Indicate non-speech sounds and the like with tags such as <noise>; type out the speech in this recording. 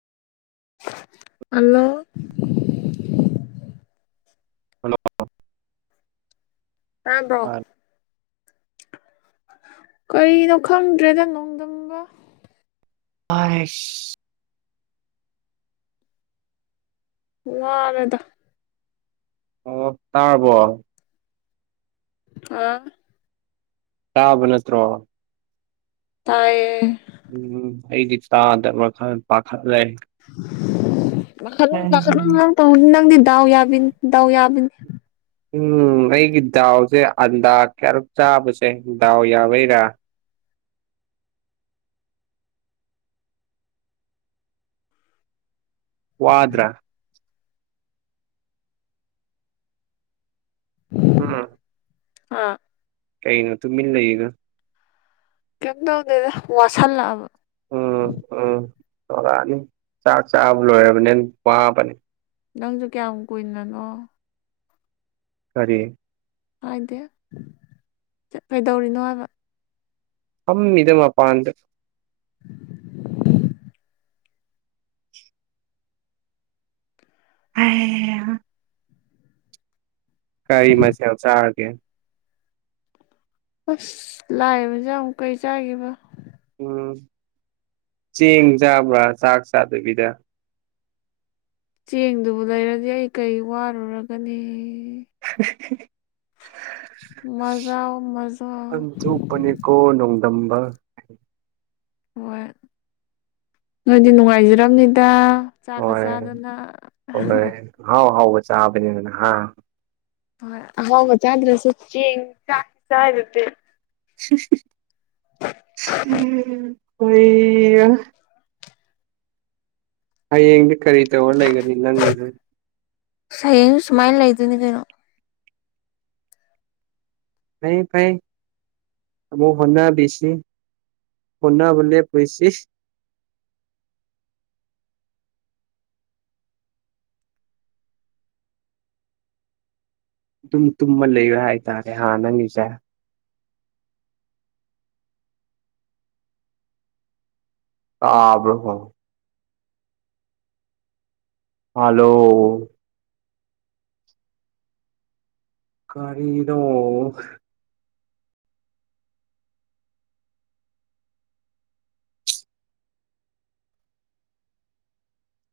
hello hello ꯇꯥꯕ꯭ꯔꯣ ꯀꯔꯤꯅꯣ ꯈꯪꯗ꯭ꯔꯦꯗ ꯅꯣꯡꯗꯝꯪꯒ ꯐꯁ ꯋꯥꯔꯦꯗ ꯑꯣ ꯇꯥꯔꯥꯕꯣ ꯑꯥ ꯇꯕ ꯅꯠꯇ꯭ꯔꯣ ꯇꯥꯏꯌꯦ ꯎꯝ ꯑꯩꯗꯤ ꯇꯥꯗꯔꯕꯥ ꯄꯈꯌ <unintelligible> ꯗꯗꯥꯎ ꯌꯥꯕꯤꯤꯟ ꯗꯗꯥꯎ ꯌꯥꯕꯤꯟ ꯎꯝ ꯑꯩꯒꯤ ꯗꯥꯎꯁꯦ ꯑꯟꯗꯥ ꯀꯌꯥꯔꯨꯛ ꯆꯥꯕꯁꯦ ꯗꯥꯎ ꯌꯥꯕꯩꯔꯥ ꯋꯥꯗ꯭ꯔꯥ ꯑꯝ ꯑꯥ ꯀꯩꯩꯅ ꯇꯨ ꯃꯤꯜ ꯂꯩꯏꯒ ꯀꯝꯗꯗ ꯋꯥꯁꯂꯕ ꯎꯝ ꯎꯝ ꯇꯔꯛꯑꯅꯤ ꯆꯥꯛ ꯆꯥꯕ ꯂꯣꯏꯔꯕꯅꯤ ꯋꯥꯕꯅꯤ ꯅꯪꯁꯨ ꯀꯌꯥꯝ ꯀꯨꯏꯅꯅꯣ ꯀꯔꯤ ꯍꯥꯏꯗꯦ ꯀꯩꯗꯧꯔꯤꯅꯣ ꯍꯥꯏꯕ ꯑꯝ ꯏꯗ ꯃꯥ ꯄꯥꯟꯗ ꯍꯥꯏ ꯀꯔꯤ ꯃꯁꯦꯜ ꯆꯥꯔꯒꯦ ꯑꯁ ꯂꯥꯏꯕꯁꯦ ꯑꯃꯨꯛ ꯀꯩ ꯆꯥꯈꯤꯕ ꯎꯝ ꯆꯦꯡ ꯆꯥꯕ꯭ꯔꯥ ꯆꯥꯛ ꯆꯥꯗꯕꯤꯗ ꯆꯦꯡꯗꯨꯕꯨ ꯂꯩꯔꯗꯤ ꯑꯩ ꯀꯩ ꯋꯥꯔꯨꯔꯒꯅꯤ <unintelligible> ꯃꯖꯥꯎ ꯃꯖꯥꯎ ꯑꯟꯊꯄꯅꯤ ꯀꯣ ꯅꯣꯡꯗꯝꯝꯕ <unintelligible> ꯍꯣꯏ ꯅꯣꯏꯗꯤ ꯅꯨꯡꯉꯥꯏꯖꯔꯝꯅꯤꯗ ꯆꯥꯛꯀ ꯍꯣꯏ ꯆꯥꯗꯅ ꯍꯣꯏꯣꯏ ꯍꯥꯎ ꯍꯥꯎꯕ ꯆꯥꯕꯅꯤꯅ ꯅꯍꯥ ꯍ ꯍ ꯆꯗ꯭ꯔꯁꯨꯆ ꯆ ꯆꯔꯦ ꯑꯩꯏ ꯑꯩ ꯌꯦꯡꯗꯤ ꯀꯔꯤꯇꯦ ꯑꯣꯂ ꯂꯩꯒꯅꯤ ꯅꯪꯗ ꯁꯌꯦꯡ ꯁꯨꯃꯥꯏꯅ ꯂꯩꯗꯣꯏꯅꯤ ꯀꯩꯅꯣ ꯐ ꯐꯩ ꯃꯨ ꯍꯣꯅꯥ ꯁꯤ ꯍꯣꯅꯥꯕꯨ ꯀꯣꯏꯁꯤ <unintelligible> ꯑꯗꯨꯨꯝ ꯇꯨꯝꯃ ꯂꯩꯕꯦ ꯍꯥꯏꯇꯥꯔꯦ ꯍꯥ ꯅꯪꯁꯦ ꯑꯥꯕ꯭ꯔꯣꯍꯣ ꯍꯂꯣ ꯀꯔꯤꯗꯣ